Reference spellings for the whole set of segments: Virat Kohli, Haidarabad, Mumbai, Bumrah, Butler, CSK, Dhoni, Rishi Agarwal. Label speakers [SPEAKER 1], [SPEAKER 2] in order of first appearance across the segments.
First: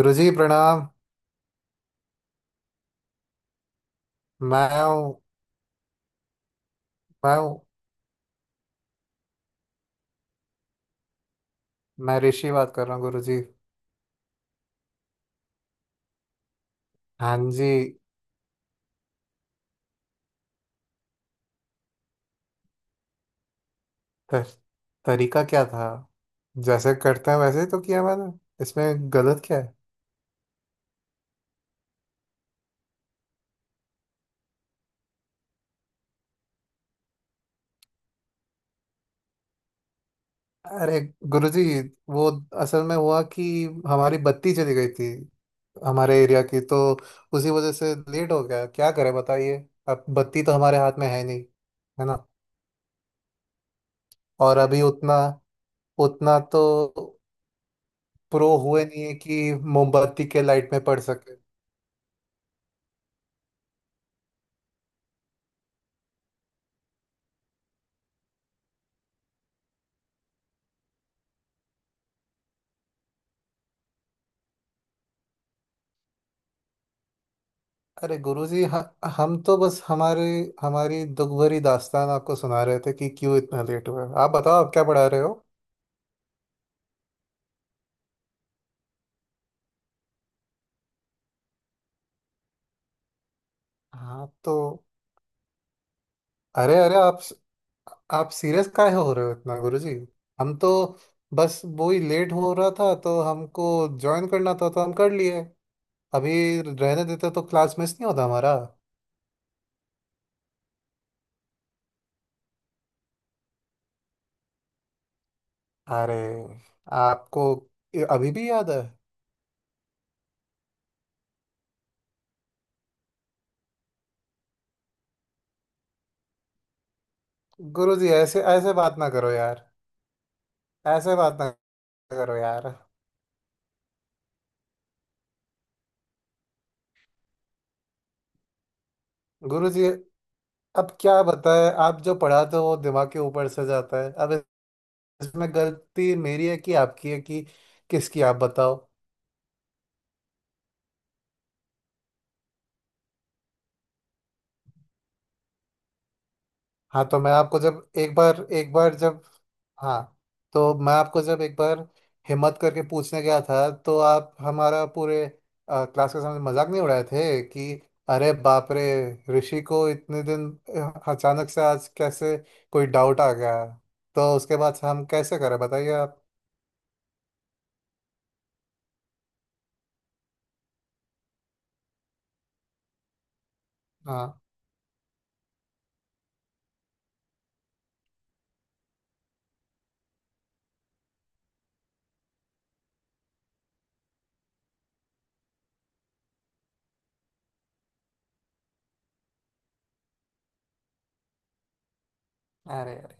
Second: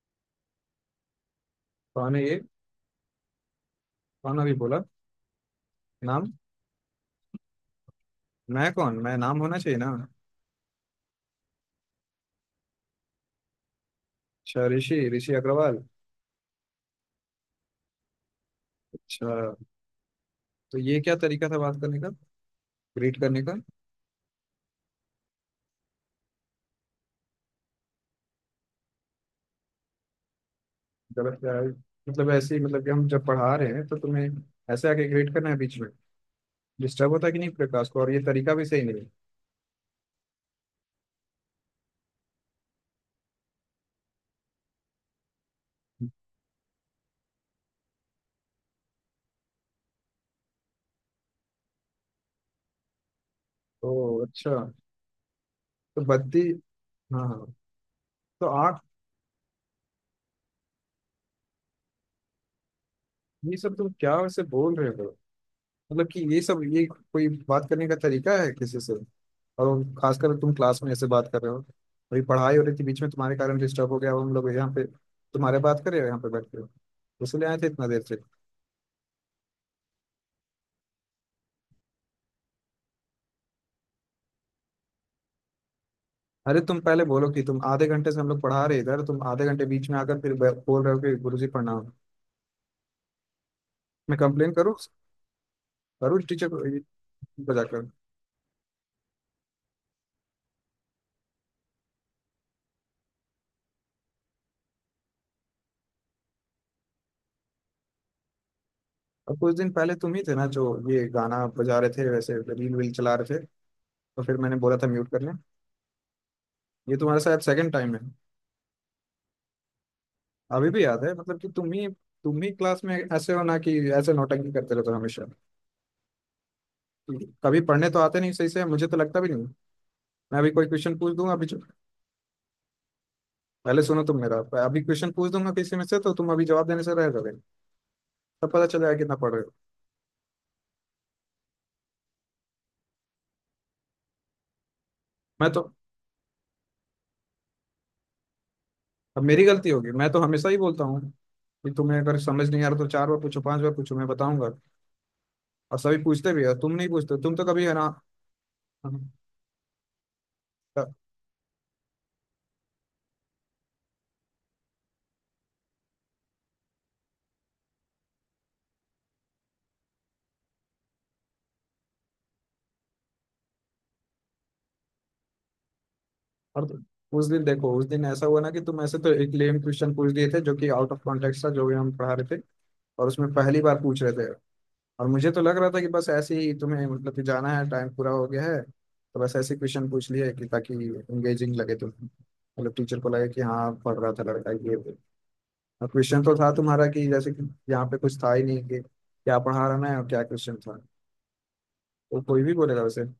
[SPEAKER 1] गुरुजी प्रणाम।
[SPEAKER 2] कौन है ये? कौन अभी बोला?
[SPEAKER 1] मैं हूँ।
[SPEAKER 2] नाम।
[SPEAKER 1] मैं हूँ।
[SPEAKER 2] मैं कौन? मैं नाम होना चाहिए ना।
[SPEAKER 1] मैं ऋषि बात कर रहा हूँ गुरुजी।
[SPEAKER 2] अच्छा, ऋषि, ऋषि अग्रवाल।
[SPEAKER 1] हाँ जी।
[SPEAKER 2] अच्छा। तो ये क्या तरीका था बात करने का, ग्रीट करने का?
[SPEAKER 1] तर, तरीका क्या था। जैसे करते हैं वैसे ही तो किया मैंने। इसमें गलत क्या है।
[SPEAKER 2] गलत क्या है? मतलब ऐसे ही, मतलब कि हम जब पढ़ा रहे हैं तो तुम्हें ऐसे आके ग्रीट करना है बीच में? डिस्टर्ब होता है कि नहीं प्रकाश को? और ये तरीका भी सही नहीं है।
[SPEAKER 1] अरे गुरुजी, वो असल में हुआ कि हमारी बत्ती चली गई थी हमारे एरिया की, तो उसी वजह से लेट हो गया। क्या करें बताइए। अब बत्ती तो हमारे हाथ में है नहीं, है ना।
[SPEAKER 2] तो अच्छा।
[SPEAKER 1] और अभी उतना
[SPEAKER 2] तो
[SPEAKER 1] उतना
[SPEAKER 2] बद्दी।
[SPEAKER 1] तो
[SPEAKER 2] हाँ हाँ। तो
[SPEAKER 1] प्रो
[SPEAKER 2] आठ,
[SPEAKER 1] हुए नहीं है कि मोमबत्ती के लाइट में पड़ सके।
[SPEAKER 2] ये सब तुम क्या वैसे बोल रहे हो? मतलब कि ये सब, ये कोई बात करने का तरीका है किसी से? और खासकर तुम क्लास में ऐसे बात कर रहे हो। अभी पढ़ाई हो रही थी, बीच में तुम्हारे कारण डिस्टर्ब हो गया। अब हम लोग यहाँ पे तुम्हारे बात कर रहे हो यहाँ पे बैठ के। इसलिए आए थे इतना देर से?
[SPEAKER 1] अरे गुरुजी, हम तो बस हमारे हमारी दुख भरी दास्तान आपको सुना रहे थे कि क्यों इतना लेट हुआ है। आप बताओ, आप क्या पढ़ा रहे हो।
[SPEAKER 2] अरे तुम पहले बोलो कि तुम आधे घंटे से हम लोग पढ़ा रहे इधर, तुम आधे घंटे बीच में आकर फिर बोल रहे हो कि गुरुजी प्रणाम। मैं
[SPEAKER 1] आप
[SPEAKER 2] कंप्लेन
[SPEAKER 1] तो।
[SPEAKER 2] करूँ करूँ टीचर को
[SPEAKER 1] अरे अरे आप।
[SPEAKER 2] को जाकर।
[SPEAKER 1] आप सीरियस काहे हो रहे हो इतना गुरुजी। हम तो बस वो ही लेट हो रहा था तो हमको ज्वाइन करना था तो हम कर लिए। अभी रहने देते तो क्लास मिस नहीं होता हमारा।
[SPEAKER 2] और कुछ दिन पहले तुम ही थे ना जो ये गाना बजा रहे थे, वैसे रील वील चला रहे थे? तो फिर मैंने बोला था म्यूट कर लें।
[SPEAKER 1] अरे
[SPEAKER 2] ये तुम्हारे साथ
[SPEAKER 1] आपको
[SPEAKER 2] सेकंड टाइम है।
[SPEAKER 1] ये अभी भी याद है।
[SPEAKER 2] अभी भी याद है मतलब कि तुम ही क्लास में ऐसे हो ना कि ऐसे नौटंकी करते रहते हो हमेशा। कभी पढ़ने तो
[SPEAKER 1] गुरुजी,
[SPEAKER 2] आते नहीं
[SPEAKER 1] ऐसे
[SPEAKER 2] सही से,
[SPEAKER 1] ऐसे
[SPEAKER 2] मुझे तो
[SPEAKER 1] बात ना
[SPEAKER 2] लगता भी
[SPEAKER 1] करो
[SPEAKER 2] नहीं।
[SPEAKER 1] यार।
[SPEAKER 2] मैं अभी कोई क्वेश्चन
[SPEAKER 1] ऐसे
[SPEAKER 2] पूछ दूंगा
[SPEAKER 1] बात
[SPEAKER 2] अभी।
[SPEAKER 1] ना करो यार।
[SPEAKER 2] पहले सुनो तुम मेरा। अभी क्वेश्चन पूछ दूंगा किसी में से तो तुम अभी जवाब देने से रह जाओगे। तब पता चल जाएगा कितना पढ़ रहे हो।
[SPEAKER 1] गुरु जी, अब क्या बताएं। आप जो पढ़ाते हो वो दिमाग के ऊपर से जाता है अब। इसमें
[SPEAKER 2] मैं तो
[SPEAKER 1] गलती मेरी है कि आपकी है कि किसकी, आप बताओ।
[SPEAKER 2] अब मेरी गलती होगी। मैं तो हमेशा ही बोलता हूँ कि तुम्हें अगर समझ नहीं आ रहा तो चार बार पूछो, पांच बार पूछो, मैं बताऊंगा। और सभी पूछते भी है, तुम नहीं
[SPEAKER 1] हाँ, तो
[SPEAKER 2] पूछते,
[SPEAKER 1] मैं
[SPEAKER 2] तुम तो
[SPEAKER 1] आपको
[SPEAKER 2] कभी है
[SPEAKER 1] जब एक बार
[SPEAKER 2] ना।
[SPEAKER 1] जब। हाँ। तो मैं आपको जब एक बार हिम्मत करके पूछने गया था तो आप हमारा पूरे क्लास के सामने मजाक नहीं उड़ाए थे कि अरे बाप रे, ऋषि को इतने दिन अचानक से आज कैसे कोई डाउट आ गया। तो उसके बाद हम कैसे करें बताइए आप।
[SPEAKER 2] और उस दिन देखो, उस दिन ऐसा हुआ ना कि तुम ऐसे तो एक लेम क्वेश्चन पूछ दिए थे जो कि आउट ऑफ कॉन्टेक्स्ट था जो भी हम पढ़ा रहे थे। और उसमें पहली बार पूछ रहे
[SPEAKER 1] हाँ।
[SPEAKER 2] थे। और मुझे तो लग रहा था कि बस ऐसे ही तुम्हें मतलब कि जाना है, टाइम पूरा हो गया है तो बस ऐसे क्वेश्चन पूछ लिए कि ताकि इंगेजिंग लगे तुम, मतलब टीचर को लगे कि हाँ पढ़ रहा था लड़का ये वो। और क्वेश्चन तो था तुम्हारा कि जैसे कि यहाँ पे कुछ था ही नहीं कि क्या पढ़ा रहा मैं और क्या क्वेश्चन था। तो कोई भी बोलेगा
[SPEAKER 1] अरे
[SPEAKER 2] वैसे।
[SPEAKER 1] अरे,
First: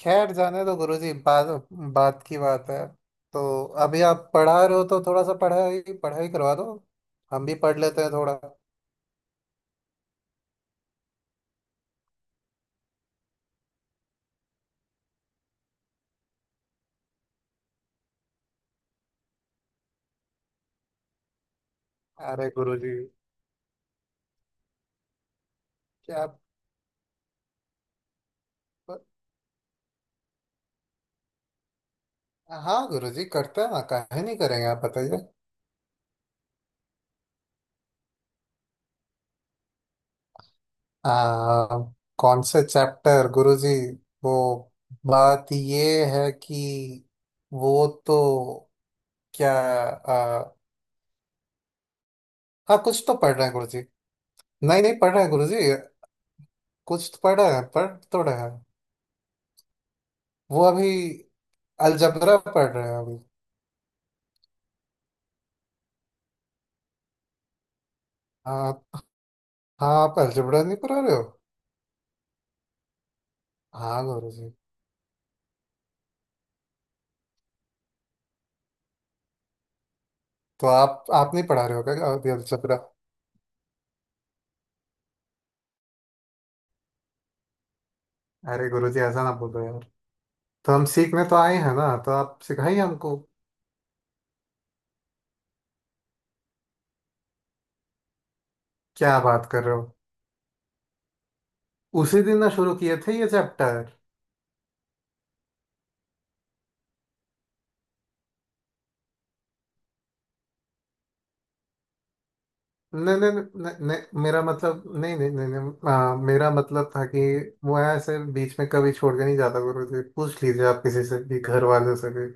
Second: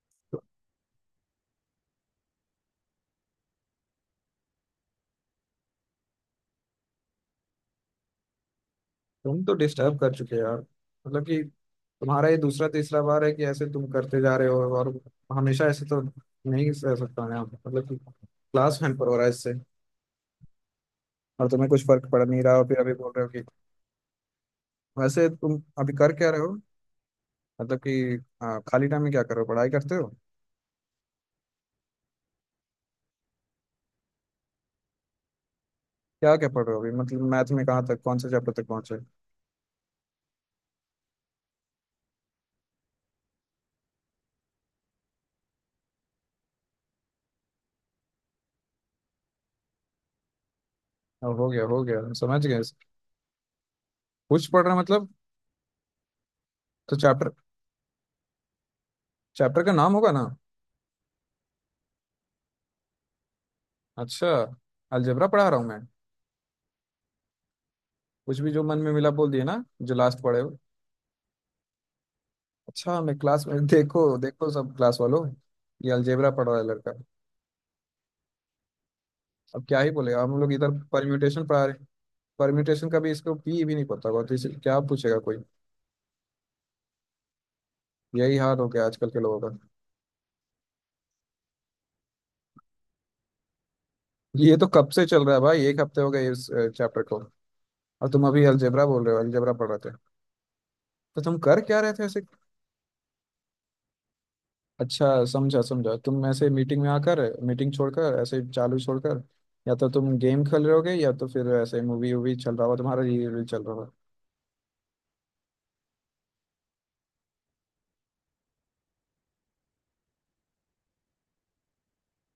[SPEAKER 1] खैर जाने दो गुरुजी, बात बात की बात है तो। अभी आप पढ़ा रहे हो तो थोड़ा सा पढ़ाई पढ़ाई करवा दो, हम भी पढ़ लेते हैं थोड़ा।
[SPEAKER 2] तुम तो डिस्टर्ब कर चुके हो यार। मतलब कि तुम्हारा ये दूसरा तीसरा बार है कि ऐसे तुम करते जा रहे हो। और हमेशा ऐसे तो नहीं रह सकता मैं, मतलब कि क्लास हैम्पर हो रहा है इससे। और तुम्हें कुछ फर्क पड़ नहीं
[SPEAKER 1] अरे
[SPEAKER 2] रहा, और फिर अभी
[SPEAKER 1] गुरुजी,
[SPEAKER 2] बोल रहे हो कि। वैसे तुम अभी कर
[SPEAKER 1] क्या
[SPEAKER 2] क्या
[SPEAKER 1] आप।
[SPEAKER 2] रहे हो, मतलब कि खाली टाइम में क्या कर रहे हो, पढ़ाई करते हो?
[SPEAKER 1] हाँ गुरुजी, करते हैं ना, काहे नहीं करेंगे, आप बताइए।
[SPEAKER 2] क्या क्या पढ़ रहे हो अभी, मतलब मैथ में कहाँ तक, कौन से चैप्टर तक पहुंचे?
[SPEAKER 1] आ, कौन से चैप्टर गुरुजी। वो बात ये है कि वो तो क्या।
[SPEAKER 2] अब हो गया, हो गया, हम समझ गए।
[SPEAKER 1] हाँ, कुछ तो पढ़ रहे हैं गुरुजी।
[SPEAKER 2] कुछ पढ़ रहा
[SPEAKER 1] नहीं नहीं,
[SPEAKER 2] मतलब?
[SPEAKER 1] पढ़ रहे हैं गुरुजी।
[SPEAKER 2] तो
[SPEAKER 1] कुछ तो
[SPEAKER 2] चैप्टर,
[SPEAKER 1] पढ़ रहे हैं, पढ़ तो रहे हैं।
[SPEAKER 2] चैप्टर का नाम होगा ना।
[SPEAKER 1] वो अभी अलजबरा पढ़ रहे हो अभी।
[SPEAKER 2] अच्छा, अलजेब्रा पढ़ा रहा हूँ मैं? कुछ भी जो मन
[SPEAKER 1] हाँ
[SPEAKER 2] में मिला बोल दिए ना
[SPEAKER 1] हाँ,
[SPEAKER 2] जो
[SPEAKER 1] आप
[SPEAKER 2] लास्ट पढ़े हो।
[SPEAKER 1] अलजबरा नहीं पढ़ा रहे हो?
[SPEAKER 2] अच्छा, मैं क्लास में,
[SPEAKER 1] हाँ
[SPEAKER 2] देखो
[SPEAKER 1] गुरु
[SPEAKER 2] देखो
[SPEAKER 1] जी।
[SPEAKER 2] सब क्लास वालों, ये अलजेब्रा पढ़ रहा है लड़का। अब क्या ही बोलेगा, हम लोग
[SPEAKER 1] तो
[SPEAKER 2] इधर
[SPEAKER 1] आप
[SPEAKER 2] परम्यूटेशन
[SPEAKER 1] नहीं
[SPEAKER 2] पढ़ा
[SPEAKER 1] पढ़ा रहे हो
[SPEAKER 2] रहे।
[SPEAKER 1] क्या अभी अलजबरा?
[SPEAKER 2] परम्यूटेशन का भी इसको भी नहीं पता होगा तो इसे क्या पूछेगा कोई। यही हाल हो
[SPEAKER 1] अरे
[SPEAKER 2] गया
[SPEAKER 1] गुरु जी,
[SPEAKER 2] आजकल के
[SPEAKER 1] ऐसा ना
[SPEAKER 2] लोगों
[SPEAKER 1] बोलो
[SPEAKER 2] का।
[SPEAKER 1] यार। तो हम सीखने तो आए हैं ना, तो आप सिखाइए हमको।
[SPEAKER 2] ये तो कब से चल रहा है भाई, एक हफ्ते हो गए इस चैप्टर को। और तुम अभी अलजेब्रा बोल रहे
[SPEAKER 1] क्या
[SPEAKER 2] हो
[SPEAKER 1] बात
[SPEAKER 2] अलजेब्रा
[SPEAKER 1] कर
[SPEAKER 2] पढ़
[SPEAKER 1] रहे
[SPEAKER 2] रहे
[SPEAKER 1] हो।
[SPEAKER 2] थे। तो तुम कर क्या रहे थे ऐसे?
[SPEAKER 1] उसी दिन ना शुरू किए थे ये चैप्टर।
[SPEAKER 2] अच्छा, समझा समझा, तुम ऐसे मीटिंग में आकर मीटिंग छोड़कर ऐसे चालू छोड़कर, या तो तुम गेम खेल रहे होगे या तो फिर ऐसे मूवी वूवी चल रहा होगा तुम्हारा,
[SPEAKER 1] नहीं
[SPEAKER 2] रील
[SPEAKER 1] नहीं
[SPEAKER 2] वील चल रहा
[SPEAKER 1] नहीं
[SPEAKER 2] होगा।
[SPEAKER 1] नहीं, मेरा मतलब, नहीं नहीं नहीं नहीं मेरा मतलब था कि वो ऐसे बीच में कभी छोड़ के नहीं जाता गुरु जी, पूछ लीजिए आप किसी से भी, घर वालों से भी।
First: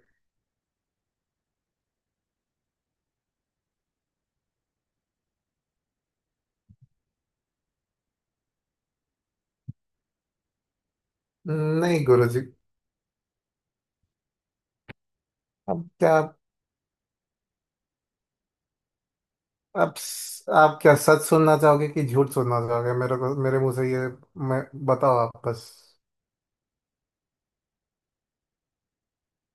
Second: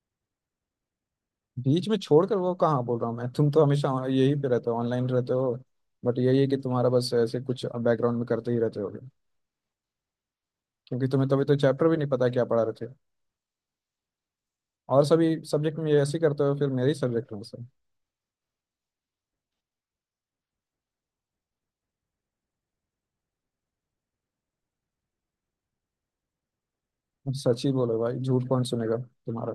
[SPEAKER 2] बीच में छोड़कर वो कहाँ बोल रहा हूँ मैं? तुम तो हमेशा यही पे रहते हो, ऑनलाइन रहते हो। बट यही है कि तुम्हारा बस ऐसे कुछ बैकग्राउंड में करते ही रहते हो, क्योंकि तुम्हें तभी तो चैप्टर भी
[SPEAKER 1] नहीं
[SPEAKER 2] नहीं
[SPEAKER 1] गुरु
[SPEAKER 2] पता
[SPEAKER 1] जी।
[SPEAKER 2] क्या पढ़ा रहे थे। और सभी सब्जेक्ट
[SPEAKER 1] अब
[SPEAKER 2] में ये ऐसे
[SPEAKER 1] क्या,
[SPEAKER 2] ही करते हो फिर, मेरे ही सब्जेक्ट में ऐसे।
[SPEAKER 1] आप आप क्या सच सुनना चाहोगे कि झूठ सुनना चाहोगे मेरे को, मेरे मुंह से ये मैं, बताओ आप बस।
[SPEAKER 2] सच ही बोलो भाई, झूठ कौन सुनेगा तुम्हारा?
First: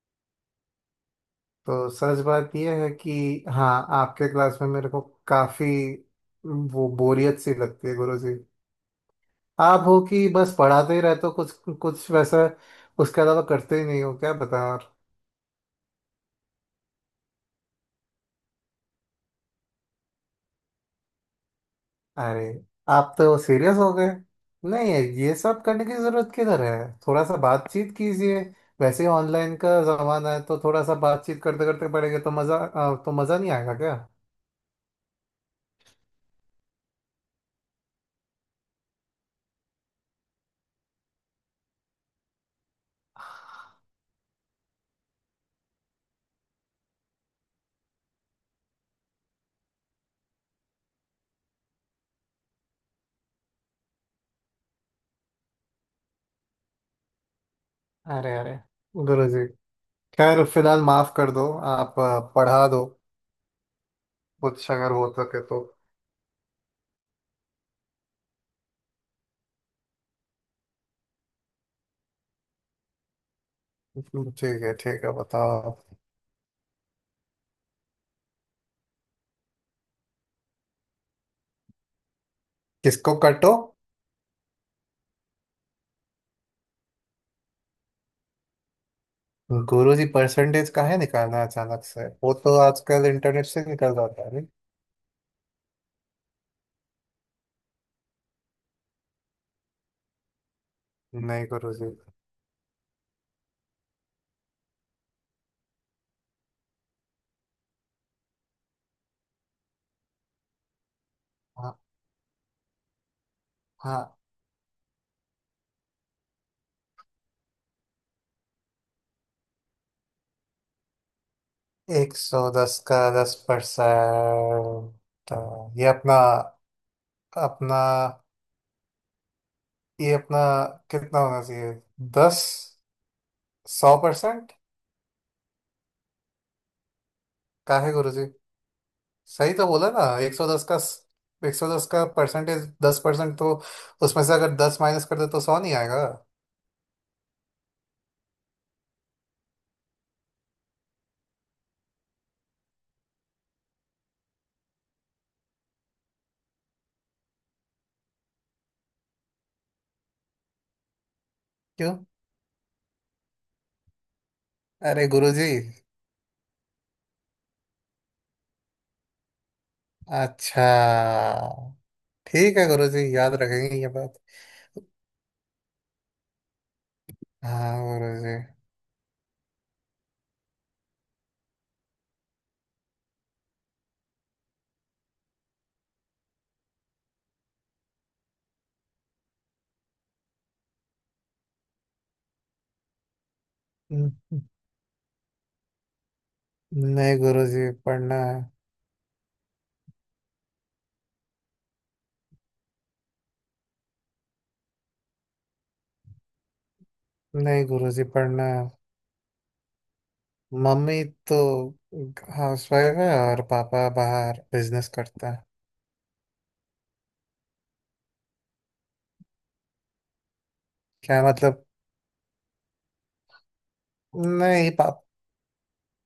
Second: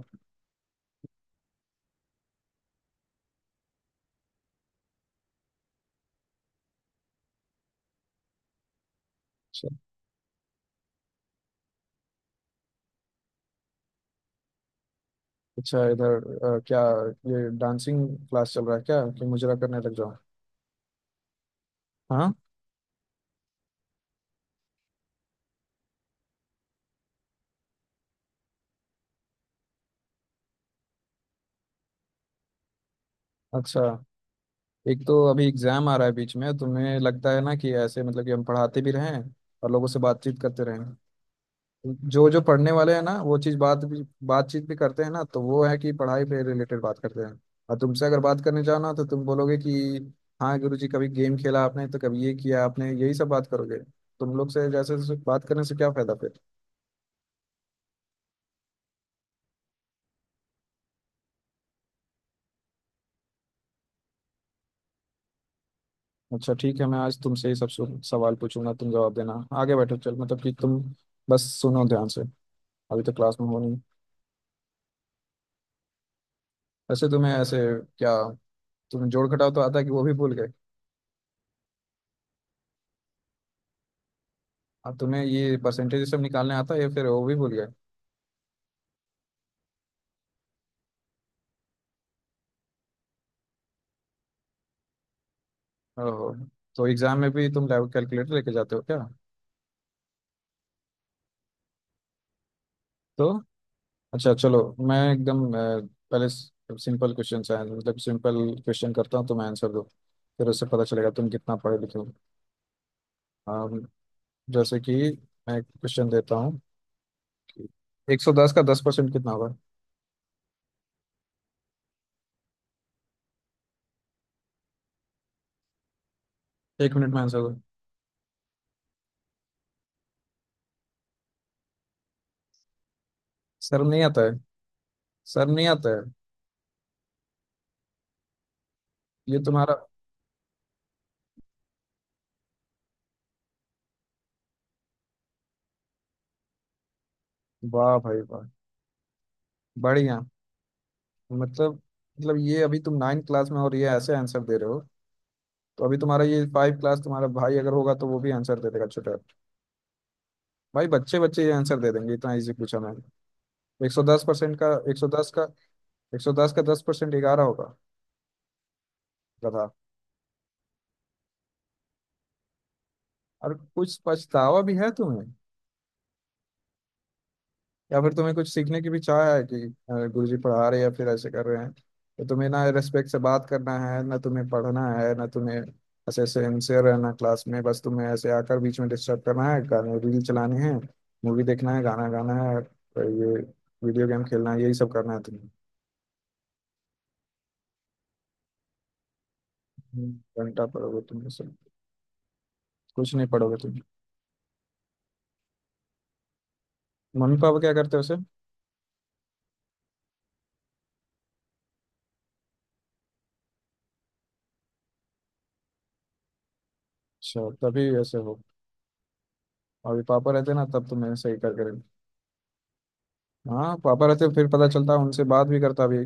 [SPEAKER 1] तो सच बात ये है कि, हाँ, आपके क्लास में मेरे को काफी वो बोरियत सी लगती है गुरु जी।
[SPEAKER 2] अच्छा।
[SPEAKER 1] आप हो कि बस पढ़ाते ही रहते हो, कुछ कुछ वैसा, उसके अलावा करते ही नहीं हो, क्या बताएं और।
[SPEAKER 2] अच्छा, इधर क्या ये डांसिंग क्लास चल रहा है क्या कि मुजरा करने लग जाओ? हाँ।
[SPEAKER 1] अरे आप तो सीरियस हो गए। नहीं, ये सब करने की जरूरत किधर है, थोड़ा सा बातचीत कीजिए। वैसे ही ऑनलाइन का जमाना है तो थोड़ा सा बातचीत करते करते पड़ेगा तो तो मजा नहीं आएगा
[SPEAKER 2] अच्छा,
[SPEAKER 1] क्या।
[SPEAKER 2] एक तो अभी एग्जाम आ रहा है, बीच में तुम्हें लगता है ना कि ऐसे मतलब कि हम पढ़ाते भी रहें और लोगों से बातचीत करते रहें। जो जो पढ़ने वाले हैं ना वो चीज बात भी बातचीत भी करते हैं ना तो वो है कि पढ़ाई पे रिलेटेड बात करते हैं। और तुमसे अगर बात करने जाओ ना तो तुम बोलोगे कि हाँ गुरुजी कभी गेम खेला आपने तो कभी ये किया आपने, यही सब बात करोगे। तुम लोग से जैसे जैसे बात करने से क्या फायदा फिर?
[SPEAKER 1] अरे अरे, गुरु जी, खैर फिलहाल माफ कर दो। आप पढ़ा दो कुछ अगर हो सके तो।
[SPEAKER 2] अच्छा ठीक है, मैं आज तुमसे ही सब सवाल पूछूंगा, तुम जवाब देना। आगे बैठो चल मतलब कि तुम, बस सुनो ध्यान से। अभी तो क्लास में हो नहीं।
[SPEAKER 1] ठीक है ठीक है, बताओ आप।
[SPEAKER 2] वैसे तुम्हें ऐसे क्या, तुम्हें जोड़ घटाव तो आता है कि वो भी भूल गए?
[SPEAKER 1] किसको कटो।
[SPEAKER 2] अब तुम्हें ये परसेंटेज सब निकालने आता है या फिर वो भी भूल गए?
[SPEAKER 1] गुरु जी, परसेंटेज काहे निकालना है अचानक से, वो तो आजकल इंटरनेट से निकल जाता है नहीं।
[SPEAKER 2] ओहो, तो एग्जाम में भी तुम लैब कैलकुलेटर लेके जाते हो क्या?
[SPEAKER 1] नहीं गुरु जी।
[SPEAKER 2] तो अच्छा चलो, मैं एकदम पहले सिंपल क्वेश्चन है, मतलब सिंपल क्वेश्चन करता हूँ, तुम्हें आंसर दो फिर उससे पता चलेगा तुम कितना पढ़े लिखे हो। अम,
[SPEAKER 1] हाँ,
[SPEAKER 2] जैसे कि मैं क्वेश्चन देता हूँ कि 110 का 10% कितना होगा?
[SPEAKER 1] 110 का 10%, तो ये अपना
[SPEAKER 2] एक मिनट में आंसर दो।
[SPEAKER 1] अपना ये अपना कितना होना चाहिए? 10
[SPEAKER 2] शर्म
[SPEAKER 1] सौ
[SPEAKER 2] नहीं आता है?
[SPEAKER 1] परसेंट
[SPEAKER 2] शर्म नहीं आता है?
[SPEAKER 1] का है गुरु जी।
[SPEAKER 2] ये
[SPEAKER 1] सही तो
[SPEAKER 2] तुम्हारा
[SPEAKER 1] बोला ना, एक सौ दस का परसेंटेज 10%, तो उसमें से अगर 10 माइनस कर दे तो 100 नहीं आएगा?
[SPEAKER 2] वाह भाई वाह, बढ़िया। मतलब मतलब ये अभी तुम नाइन्थ क्लास में हो और ये ऐसे आंसर दे रहे हो। तो अभी तुम्हारा ये फाइव क्लास तुम्हारा भाई अगर होगा तो वो भी आंसर दे देगा छोटा भाई। बच्चे बच्चे ये आंसर दे
[SPEAKER 1] क्यों?
[SPEAKER 2] देंगे, इतना इजी पूछा मैंने। 110% का एक
[SPEAKER 1] अरे
[SPEAKER 2] सौ दस
[SPEAKER 1] गुरु
[SPEAKER 2] का,
[SPEAKER 1] जी।
[SPEAKER 2] 110 का दस परसेंट 11 होगा, गधा।
[SPEAKER 1] अच्छा ठीक है गुरु जी, याद
[SPEAKER 2] और
[SPEAKER 1] रखेंगे ये
[SPEAKER 2] कुछ
[SPEAKER 1] बात।
[SPEAKER 2] पछतावा भी है तुम्हें,
[SPEAKER 1] हाँ
[SPEAKER 2] या
[SPEAKER 1] गुरु
[SPEAKER 2] फिर
[SPEAKER 1] जी।
[SPEAKER 2] तुम्हें कुछ सीखने की भी चाह है कि गुरुजी पढ़ा रहे हैं या फिर ऐसे कर रहे हैं? तो तुम्हें ना रेस्पेक्ट से बात करना है, ना तुम्हें पढ़ना है, ना तुम्हें ऐसे सिंसियर रहना क्लास में। बस तुम्हें ऐसे आकर बीच में डिस्टर्ब करना है, गाने रील चलानी है, मूवी देखना है, गाना गाना है और ये वीडियो गेम खेलना है, यही सब करना है तुम्हें।
[SPEAKER 1] नहीं गुरु जी, पढ़ना है।
[SPEAKER 2] हम्म, घंटा पढ़ोगे तुम ये सब। कुछ नहीं पढ़ोगे तुम। मम्मी पापा
[SPEAKER 1] नहीं
[SPEAKER 2] क्या करते हो
[SPEAKER 1] गुरुजी,
[SPEAKER 2] उसे?
[SPEAKER 1] पढ़ना है। मम्मी तो हाउसवाइफ है और पापा बाहर बिजनेस करता है।
[SPEAKER 2] अच्छा तभी ऐसे हो। अभी पापा रहते ना तब तुम्हें
[SPEAKER 1] क्या
[SPEAKER 2] सही
[SPEAKER 1] मतलब?
[SPEAKER 2] करके रखते। हाँ पापा रहते फिर पता
[SPEAKER 1] नहीं
[SPEAKER 2] चलता,
[SPEAKER 1] पाप
[SPEAKER 2] उनसे बात भी करता अभी।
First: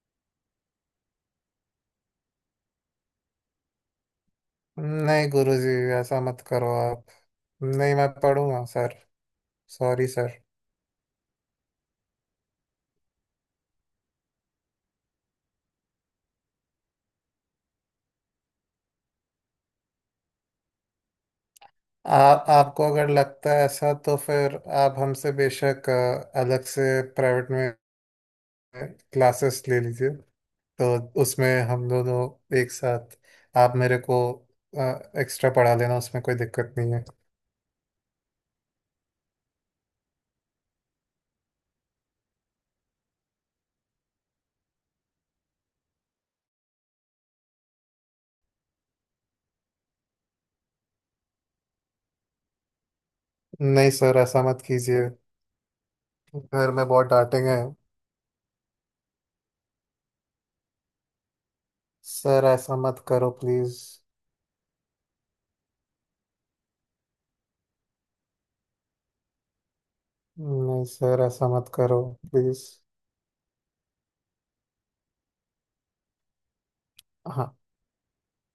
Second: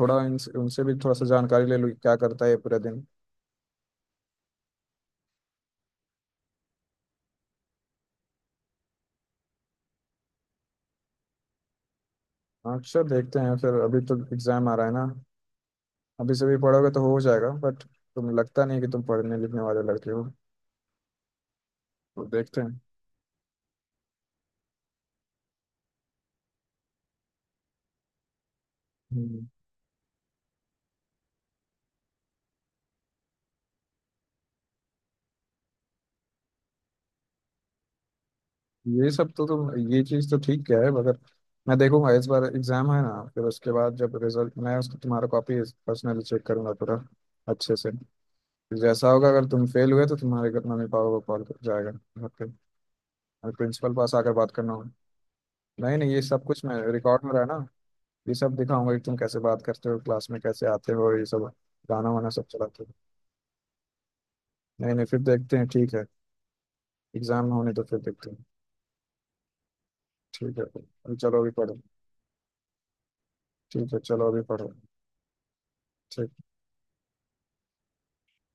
[SPEAKER 2] थोड़ा इनसे उनसे भी थोड़ा सा जानकारी ले लूँ कि क्या करता है ये पूरे दिन।
[SPEAKER 1] नहीं गुरुजी, ऐसा मत करो आप। नहीं, मैं पढ़ूंगा सर। Sorry sir.
[SPEAKER 2] हाँ, अच्छा देखते हैं फिर, अभी तो एग्जाम आ रहा है ना। अभी से भी पढ़ोगे तो हो जाएगा बट तुम लगता नहीं कि तुम पढ़ने लिखने वाले लड़के हो। तो
[SPEAKER 1] आप
[SPEAKER 2] देखते हैं।
[SPEAKER 1] आपको अगर लगता है ऐसा तो फिर आप हमसे बेशक अलग से प्राइवेट में
[SPEAKER 2] हम्म,
[SPEAKER 1] क्लासेस ले लीजिए, तो उसमें हम दोनों एक साथ, आप मेरे को एक्स्ट्रा पढ़ा लेना, उसमें कोई दिक्कत नहीं है।
[SPEAKER 2] ये सब तो तुम, ये चीज़ तो ठीक क्या है, मगर मैं देखूंगा इस बार एग्जाम है ना फिर उसके बाद जब रिजल्ट, मैं उसको तुम्हारा कॉपी पर्सनली चेक करूंगा पूरा अच्छे से। जैसा होगा, अगर तुम फेल हुए तो तुम्हारे घर मम्मी पापा को कॉल कर जाएगा घर पे, और
[SPEAKER 1] नहीं
[SPEAKER 2] प्रिंसिपल पास
[SPEAKER 1] सर,
[SPEAKER 2] आकर
[SPEAKER 1] ऐसा
[SPEAKER 2] बात
[SPEAKER 1] मत
[SPEAKER 2] करना होगा।
[SPEAKER 1] कीजिए।
[SPEAKER 2] नहीं नहीं, ये सब कुछ
[SPEAKER 1] घर
[SPEAKER 2] मैं
[SPEAKER 1] में बहुत
[SPEAKER 2] रिकॉर्ड हो रहा है
[SPEAKER 1] डांटेंगे।
[SPEAKER 2] ना। ये सब दिखाऊंगा कि तुम कैसे बात करते हो क्लास में, कैसे आते हो, ये सब गाना वाना सब
[SPEAKER 1] सर ऐसा
[SPEAKER 2] चलाते हो।
[SPEAKER 1] मत करो प्लीज।
[SPEAKER 2] नहीं नहीं, फिर देखते हैं ठीक है। एग्जाम होने तो फिर देखते हैं, ठीक है
[SPEAKER 1] नहीं
[SPEAKER 2] अभी
[SPEAKER 1] सर
[SPEAKER 2] चलो
[SPEAKER 1] ऐसा
[SPEAKER 2] अभी
[SPEAKER 1] मत
[SPEAKER 2] पढ़ो।
[SPEAKER 1] करो प्लीज।
[SPEAKER 2] ठीक है चलो अभी पढ़ो। ठीक है।